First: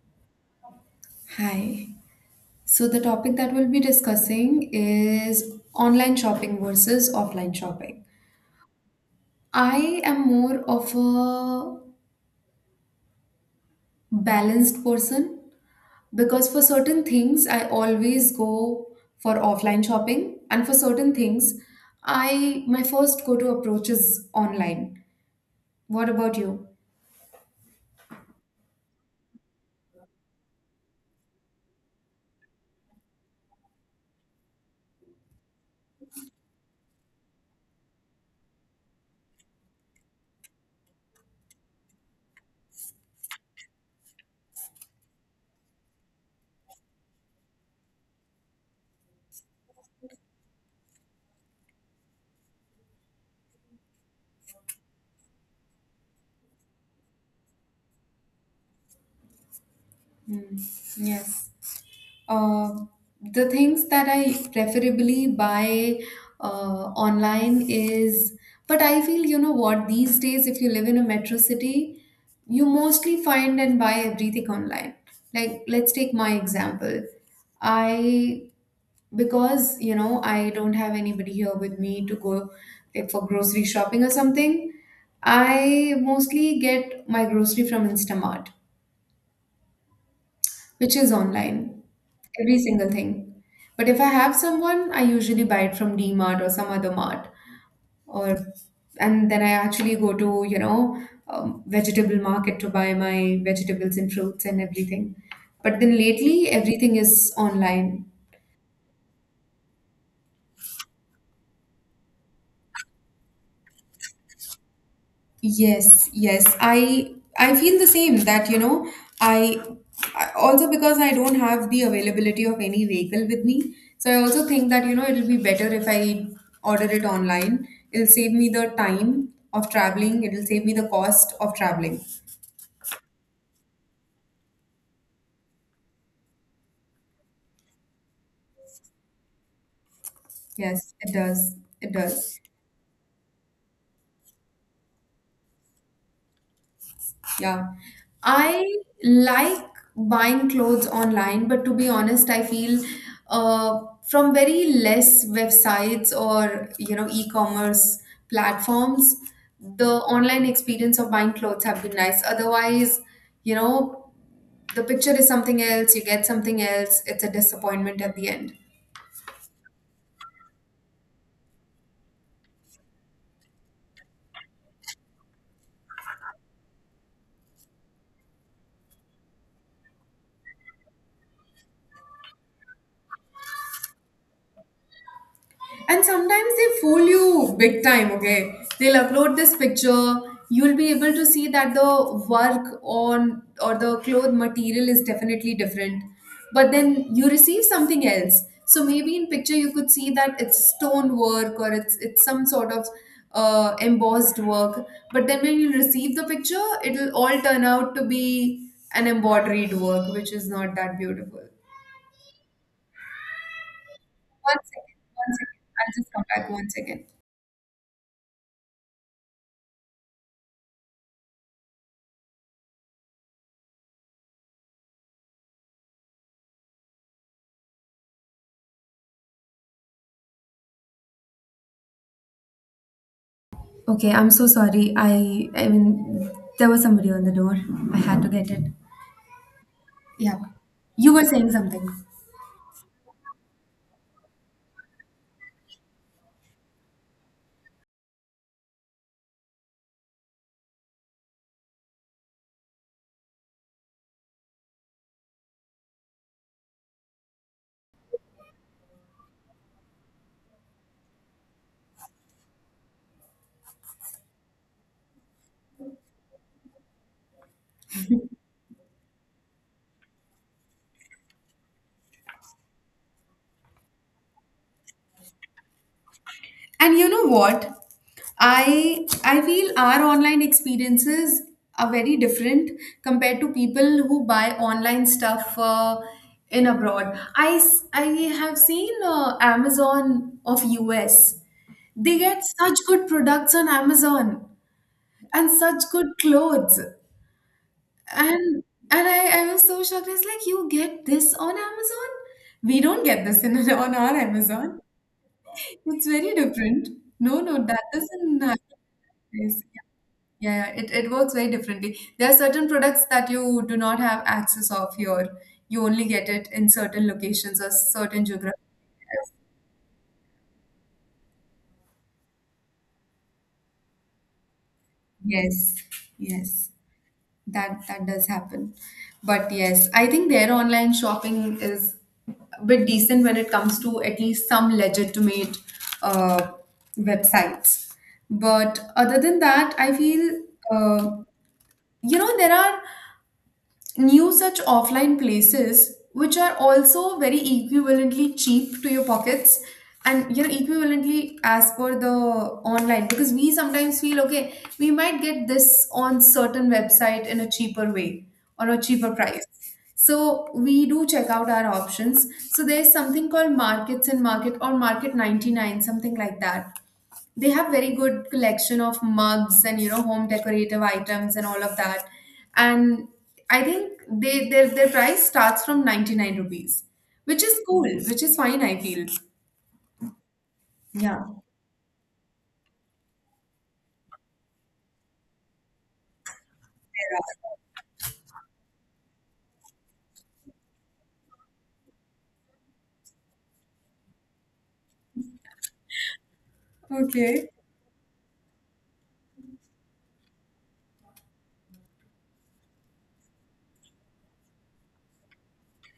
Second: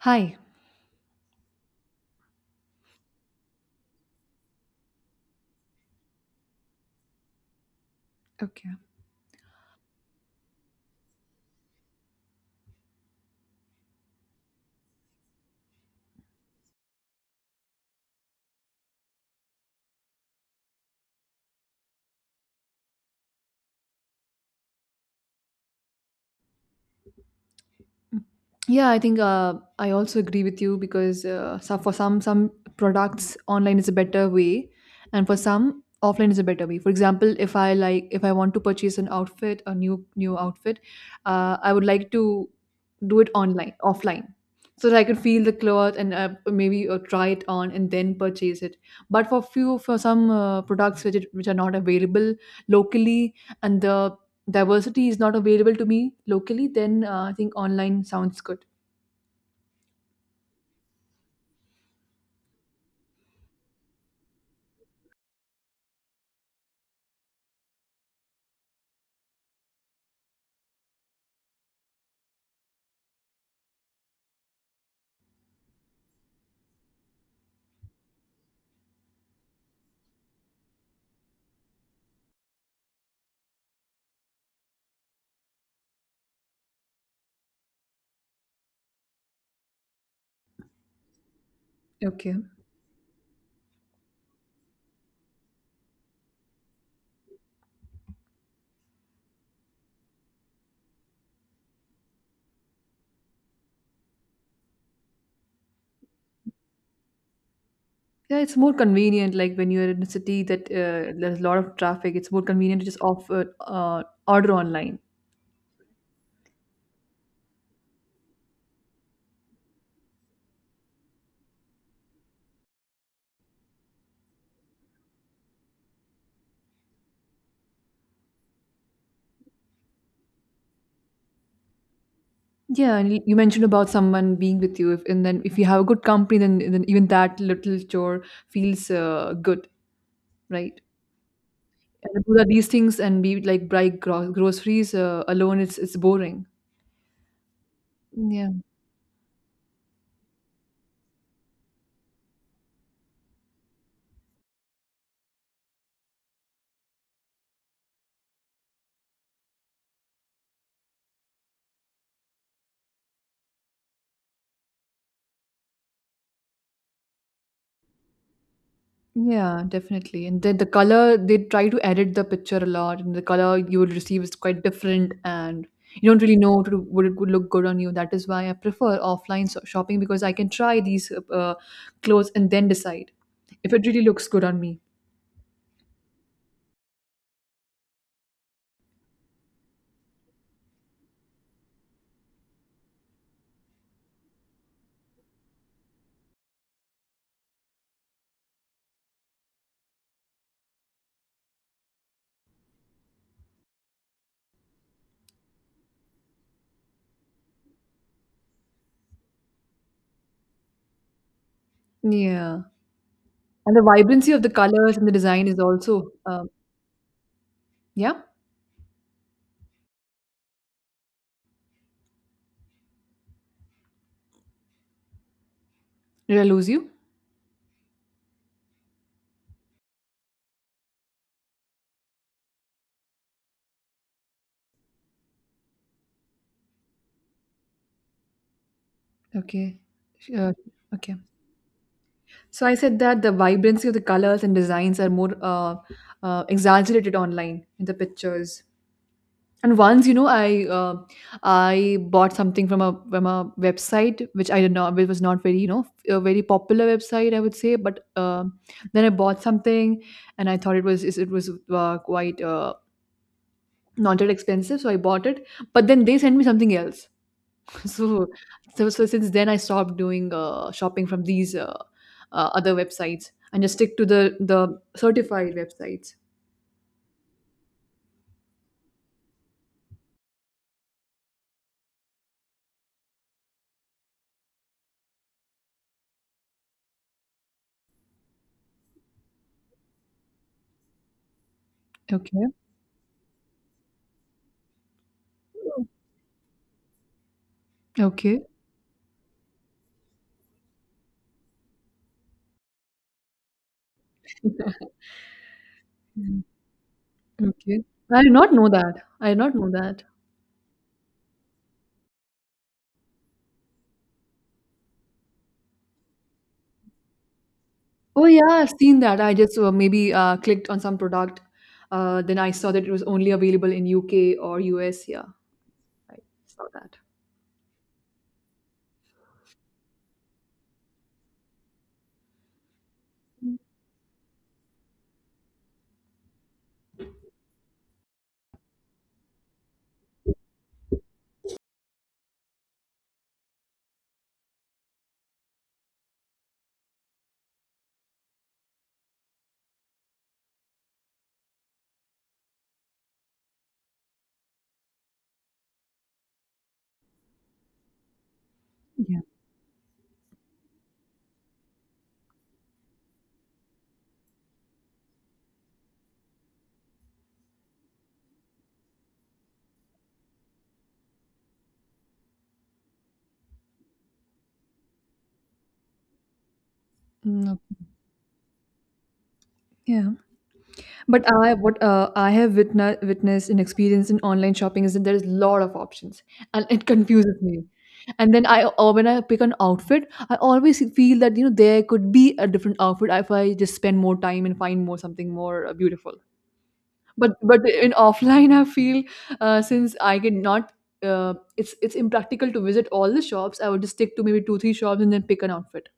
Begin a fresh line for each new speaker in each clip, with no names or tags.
Hi.
Hi. So, the topic that we'll be discussing is online shopping versus offline shopping.
Okay.
I am more of a balanced person because for certain things, I always go for offline shopping, and for certain things, I my first go to approach is online. What about you?
Mm. Yeah, I think I also agree with you because so for some products online is a better way, and for some offline is a better way. For example, if I want to purchase an outfit, a new outfit, I would like to do it online, offline, so that I could feel the cloth and maybe try it on and then purchase it. But for some products which are not available locally, and the diversity is not available to me locally, then I think online sounds good.
Hmm. Yes. Uh, the things that I preferably buy online is, but I feel, you know what, these days, if you live in a metro city, you mostly find and buy everything online. Like, let's take my example. I, because, you know, I don't have anybody here with me to go like for grocery shopping or something, I mostly get my grocery from Instamart, which is online,
Okay.
every single thing. But if I have someone, I usually buy it from DMart or some other mart, or and then I actually go to you know vegetable market to buy my vegetables and fruits and everything. But then lately, everything is online.
Yeah, it's more convenient. Like when you're in a city that there's a lot of traffic, it's more convenient to just offer order online.
Yes, yes. I feel the same that you know I, I also because I don't have the availability of any vehicle with me. So I also think that you know it'll be better if I order it online. It'll save me the time of traveling. It'll save me the cost of traveling.
Yeah, and you mentioned about someone being with you, if, and then if you have a good company, then even that little chore feels good, right?
Yes, it does. It
And do
does.
that these things and be like buy groceries alone, it's boring.
Yeah.
Yeah.
I like buying clothes online, but to be honest, I feel uh, from very less websites or you know e-commerce platforms, the online experience of buying clothes have been nice. Otherwise, you know, the picture is something else, you get something else, it's a disappointment at the end.
Yeah, definitely. And then the color, they try to edit the picture a lot, and the color you will receive is quite different, and you don't really know to, would it would look good on you. That is why I prefer offline shopping because I can try these clothes and then decide if it really looks good on me.
And sometimes they fool you big time, okay? They'll upload this picture. You'll be able to see that the work on or the cloth material is definitely different. But then you receive something else. So maybe in picture you could see that it's stone work or it's some sort of embossed work. But then when you receive the picture, it'll all turn out to be an embroidered work, which is not that beautiful.
Yeah. And the vibrancy of the
One
colors
second,
and the
one
design is
second. I'll
also,
just come back one second.
yeah. Did I lose you?
Okay, I'm so sorry. I mean there was somebody on the door. I had to get it.
Okay.
Yeah.
Uh,
You
okay.
were saying something.
So I said that the vibrancy of the colors and designs are more exaggerated online in the pictures. And once I bought something from a website which was not very, a very popular website, I would say. But then I bought something, and I thought it was quite not that expensive, so I bought it. But then they sent me something else. So so since then I stopped doing shopping from these other websites and just stick to the certified websites.
And you know what? I feel our online experiences are very different compared to people who buy online stuff in abroad. I have seen Amazon of US. They get
Okay.
such good products on Amazon and such good clothes.
Okay.
And I was so shocked. I was like, you get this on Amazon? We don't get this in on our Amazon. It's very different. No, no, that
Okay. I did
doesn't
not know
happen.
that. I did not
Yes.
know that.
Yeah, yeah, it works very differently. There are certain products that you do not have access of here. You only get it in certain locations or certain
Oh yeah,
geographic
I've seen that.
areas.
I just maybe clicked on some product. Then I saw that it was only available in UK or US. Yeah,
Yes,
I saw
yes.
that.
That does happen. But yes, I think their online shopping is a bit decent when it
Mm,
comes to at least some legitimate uh, websites. But other than that, I feel uh, you know there are new such offline places which are also very equivalently cheap to your pockets, and you know equivalently as per the online, because we sometimes feel okay we might get this on certain website in a cheaper way or a cheaper
yeah.
price. So we do check out our options. So there's something called markets and market or Market 99, something like that. They have very good collection of mugs and you know home decorative items and all of that. And I think they their price starts from 99 rupees, which
Mm,
is
okay.
cool, which is fine, I feel.
Yeah.
Yeah.
But I have witnessed and experienced in online shopping is that there is a lot of options and it confuses me. And then I when I pick an outfit, I always feel that there could be a different outfit if I just spend more time and find more something more beautiful. But
Okay.
but in offline, I feel since I cannot, it's impractical to visit all the shops. I would just stick to maybe two three shops and then pick an outfit.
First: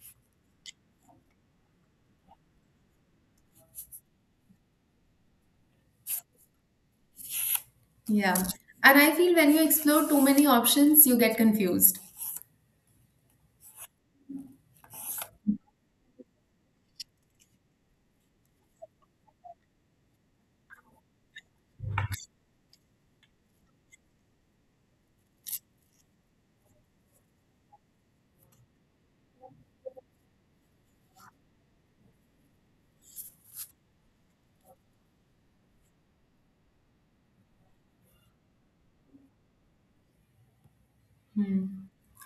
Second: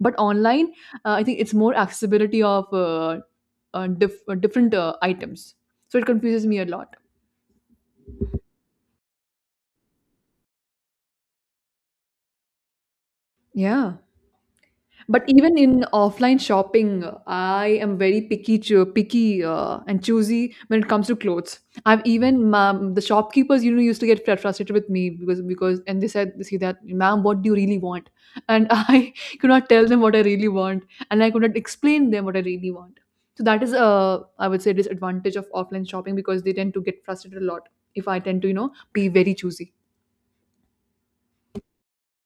But online, I think it's more accessibility of different items. So it confuses me a lot.
Yeah, and I feel when you explore too many options you get confused.
Yeah. But even in offline shopping, I am very picky and choosy when it comes to clothes. The shopkeepers, used to get frustrated with me because and they said, see that, ma'am, what do you really want? And I could not tell them what I really want, and I could not explain them what I really want. So that is I would say, disadvantage of offline shopping because they tend to get frustrated a lot if I tend to, be very choosy.
Hmm.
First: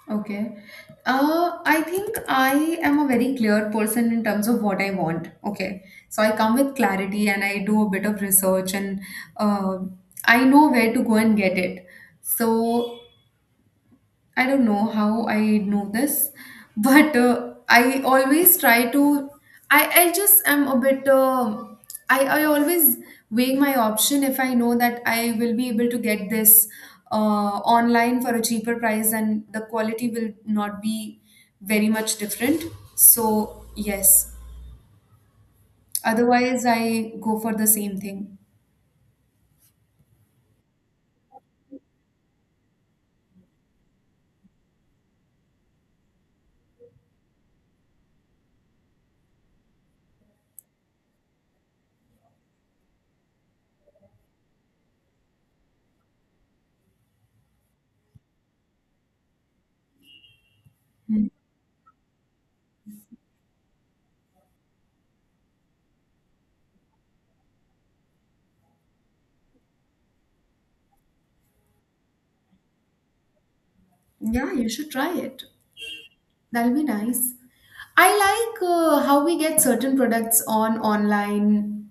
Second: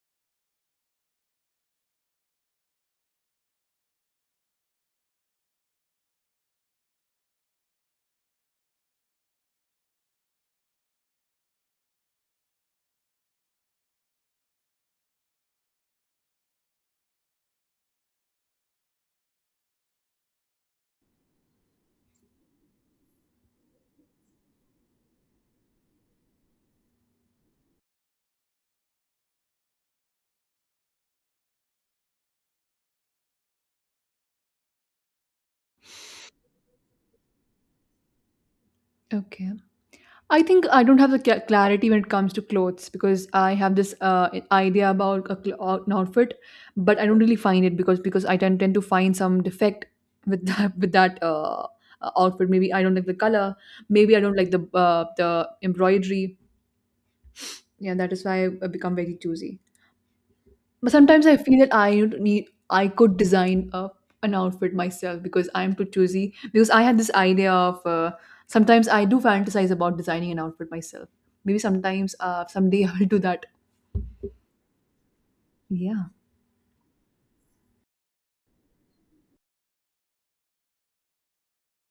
Okay. I think I am a very clear person in terms of what I want. Okay. So I come with clarity and I do a bit of research and uh, I know where to go and get it. So I don't know how I know this, but I always try to. I just am a bit. I always weigh my option if I know that I will be able to get this online for a cheaper price and the quality will not be very much different. So, yes. Otherwise, I go for the same thing.
Okay. I think I don't have the clarity when it comes to clothes because I have this idea about an outfit, but I don't really find it because I tend to find some defect with that with that outfit. Maybe I don't like the color. Maybe I don't like the embroidery. Yeah, that is why I become very choosy. But
Hmm.
sometimes I feel that I would need I could design a, an outfit myself because I'm too choosy. Because I had this idea of sometimes I do fantasize about designing an outfit myself. Maybe sometimes someday I will do that.
Yeah, you should try it.
Yeah.
That'll be nice. I like how we get certain products on online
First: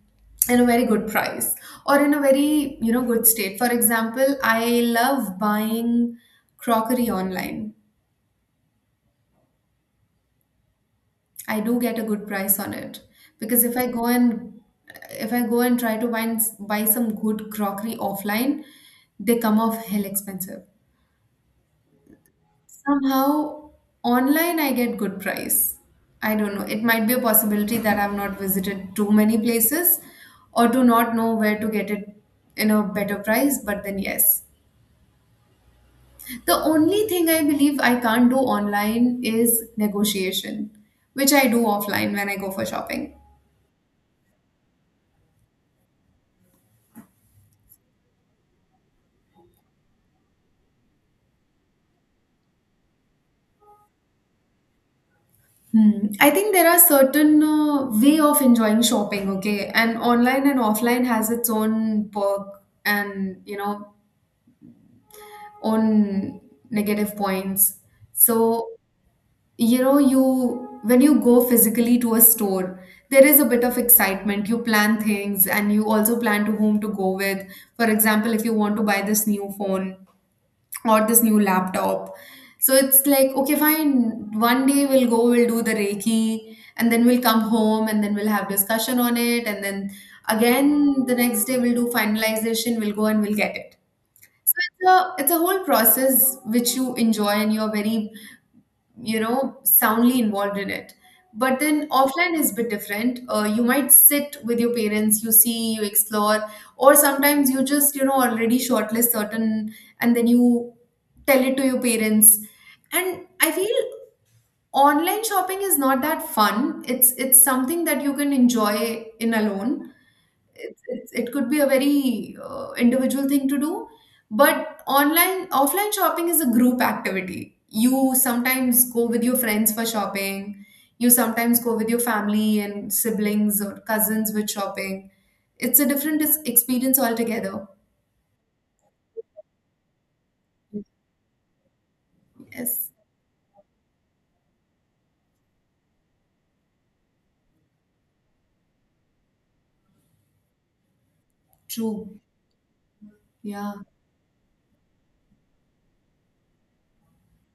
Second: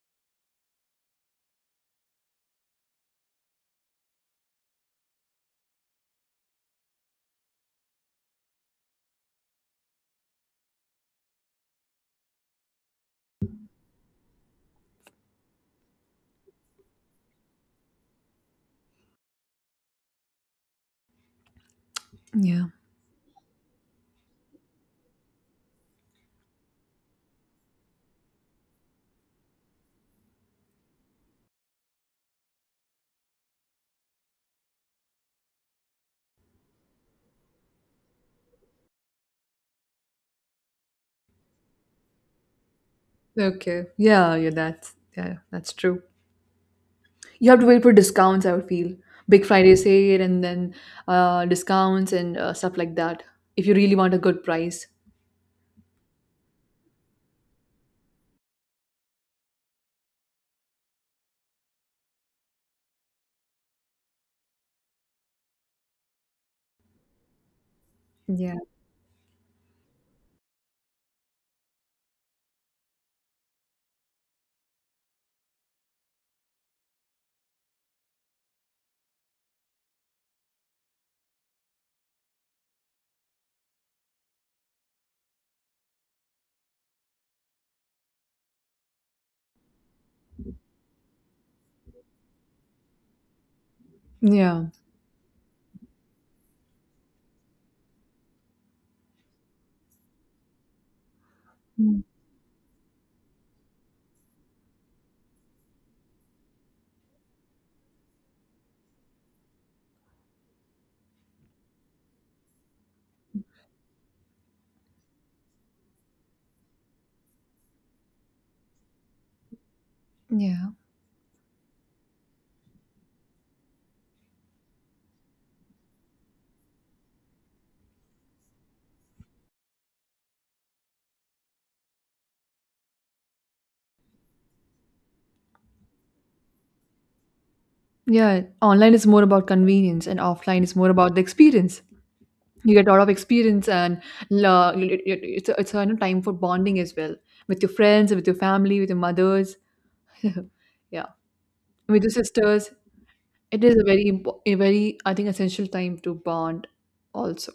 in a very good price or in a very, you know, good state. For example, I love buying crockery online. I do get a good price on it because if I go and try to buy some good crockery offline, they come off hell expensive.
Yeah.
Somehow online I get good price. I don't know. It might be a possibility that I've not visited too many places or do not know where to get it in a better price, but then yes. The only thing I believe I can't do online is negotiation, which I do offline when I go for shopping.
Okay. Yeah. Yeah. That's yeah. That's true. You have to wait for discounts. I would feel Big Friday sale and then discounts and stuff like that. If you really want a good price.
Hmm. I think there are certain way of enjoying shopping, okay? And online and offline has its own perk and, you know, own negative points.
Yeah.
So, you know, you when you go physically to a store, there is a bit of excitement. You plan things and you also plan to whom to go with. For example, if you want to buy this new phone or this new laptop. So it's like, okay, fine, one day we'll go, we'll do the Reiki, and then we'll come home and then we'll have discussion on it, and then again the next day we'll do finalization, we'll go and we'll get it. So
Yeah.
it's a whole process which you enjoy and you're very, you know, soundly involved in it. But then
Mm.
offline is a bit different. You might sit with your parents, you see, you explore, or sometimes you just, you know, already shortlist certain and then you tell it to your parents. And I feel online shopping is not that fun. It's something that you can enjoy in alone.
Yeah.
It could be a very individual thing to do, but online offline shopping is a group activity. You sometimes go with your friends for shopping. You sometimes go with your family and siblings or cousins with shopping. It's a different experience altogether.
Yeah, online is more about convenience and offline is more about the experience. You get a
Yes,
lot of experience and it's a time for bonding as well with your friends, with your family, with your mothers, yeah, with
true.
your sisters. It
Yeah.
is a very I think essential time to bond also.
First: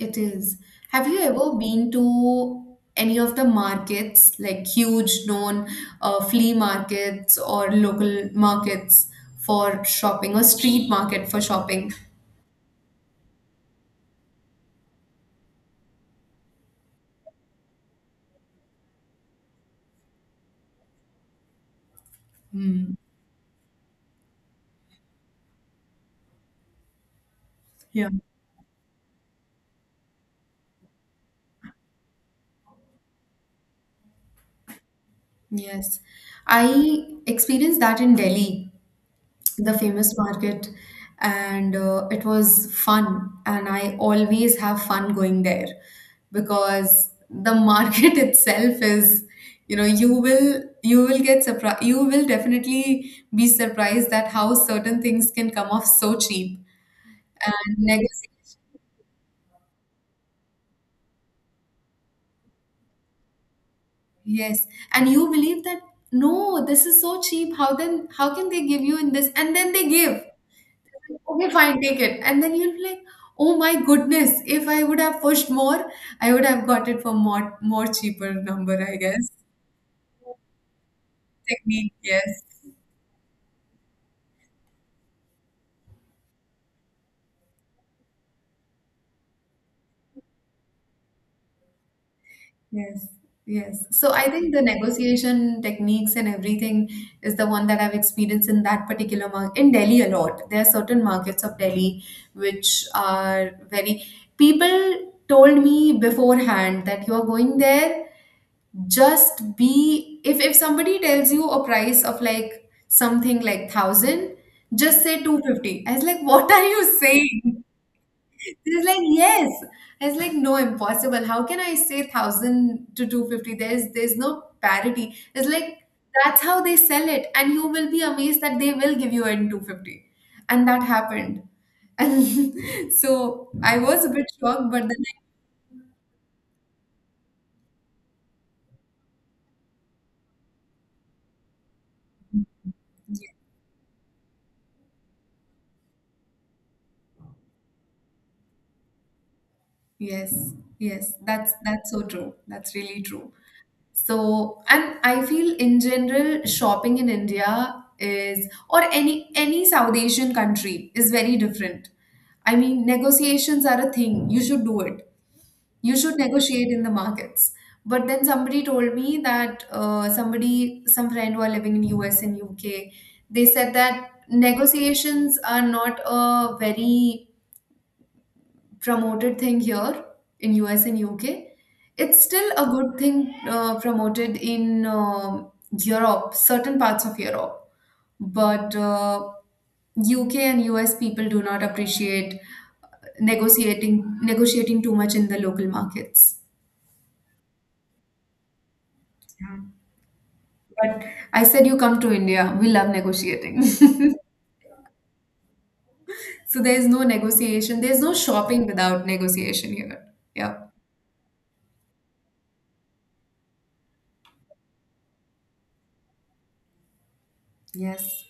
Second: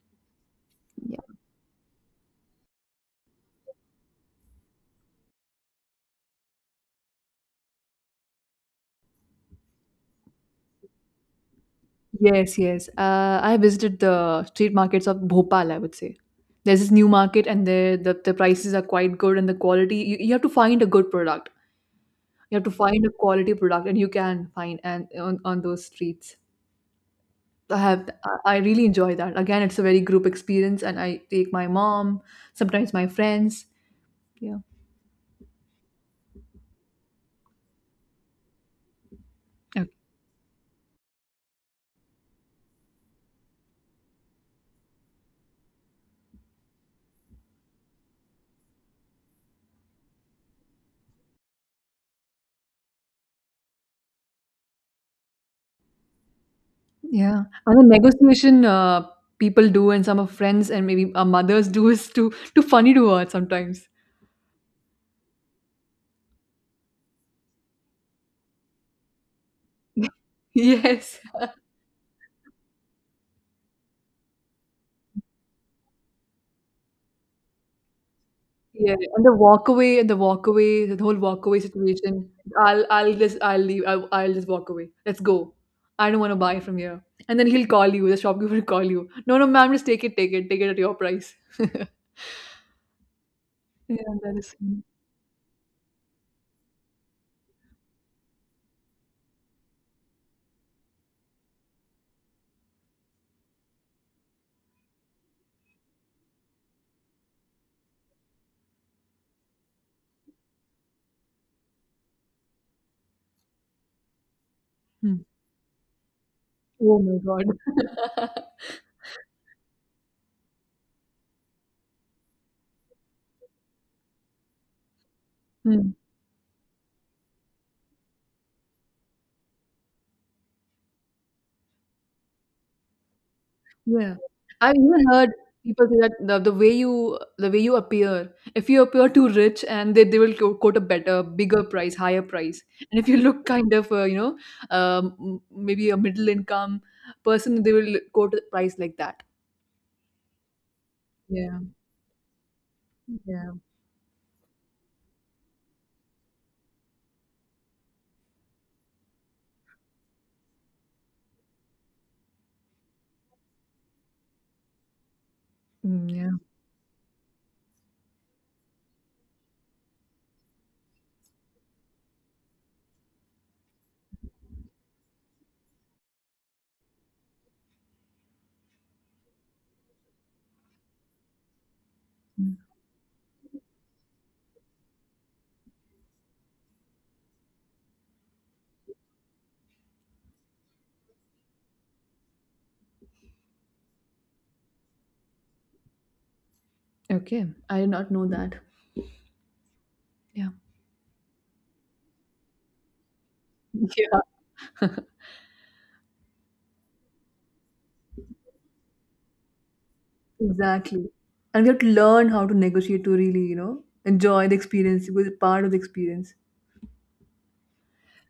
It is. Have you
Yeah.
ever been to any of the markets, like huge known flea markets or local markets for shopping or street market for shopping?
Yes, yes. I visited the street markets of Bhopal, I would say. There's this new market and there the prices are quite good and the quality you have to find a good product. You have to find a quality product, and you can find and on those streets. I have I really enjoy that. Again, it's a very group experience, and I take my mom, sometimes my friends. Yeah.
Yes. I experienced that in Delhi, the
Okay.
famous market. And it was fun, and I always have fun going there because the market itself is, you know, you will get surprised. You will definitely be surprised that how certain things can come off so cheap.
Yeah, and
And
the negotiation
negotiation,
uh, people do, and some of friends and maybe our mothers do is too funny to watch sometimes.
yes. And you believe that no, this is so cheap, how then how can they give you in this? And then they give.
Yes.
Okay, fine, take it. And then you'll be like, oh my goodness, if I would have pushed more, I would have got it for more cheaper number,
Yeah,
I
and
guess.
the walk away, and the walk away, the whole walk away
Technique,
situation.
yes.
I'll leave. I'll just walk away. Let's go. I don't want to buy from here. And then he'll call you. The shopkeeper will call you. No, no, ma'am, just take it, take it, take it at your price.
Yes. Yes.
Yeah,
So I
that
think
is.
the negotiation techniques and everything is the one that I've experienced in that particular market in Delhi a lot. There are certain markets of Delhi which are very, people told me beforehand that you are going there, just be, if somebody tells you a price of like something like 1,000, just
Hmm.
say 250. I was like, what are you
Oh my God.
saying? He's like, yes. I was like, no, impossible, how can I say 1,000 to 250? There's no parity. It's like
Hmm.
that's how they sell it, and you will be amazed that they will give you in 250, and that happened. And so I was a
Yeah.
bit shocked,
I've
but then
even
I,
heard people say that the way you appear, if you appear too rich and they will quote a better, bigger price, higher price. And if you look kind of, maybe a middle income person, they will quote a price like that.
yes, yes, that's
Yeah.
that's so true, that's really true.
Yeah.
So, and I feel in general, shopping in India is, or any South Asian country is very different. I mean, negotiations are a thing. You should do it. You
Mm,
should
yeah.
negotiate in the markets. But then somebody told me that somebody, some friend who are living in US and UK, they said that negotiations are not a very promoted thing here in US and UK. It's still
Mm.
a good thing promoted in Europe, certain parts of Europe, but UK and US people do not appreciate negotiating too much in the local markets.
Okay. I did not know that.
Yeah.
Yeah.
But I said, you come to India, we love negotiating.
Yeah.
So there's no negotiation, there's no shopping without negotiation here. Yeah.
Exactly. And we have to learn how to negotiate to really, enjoy the experience, because it's part of the experience.
Yes.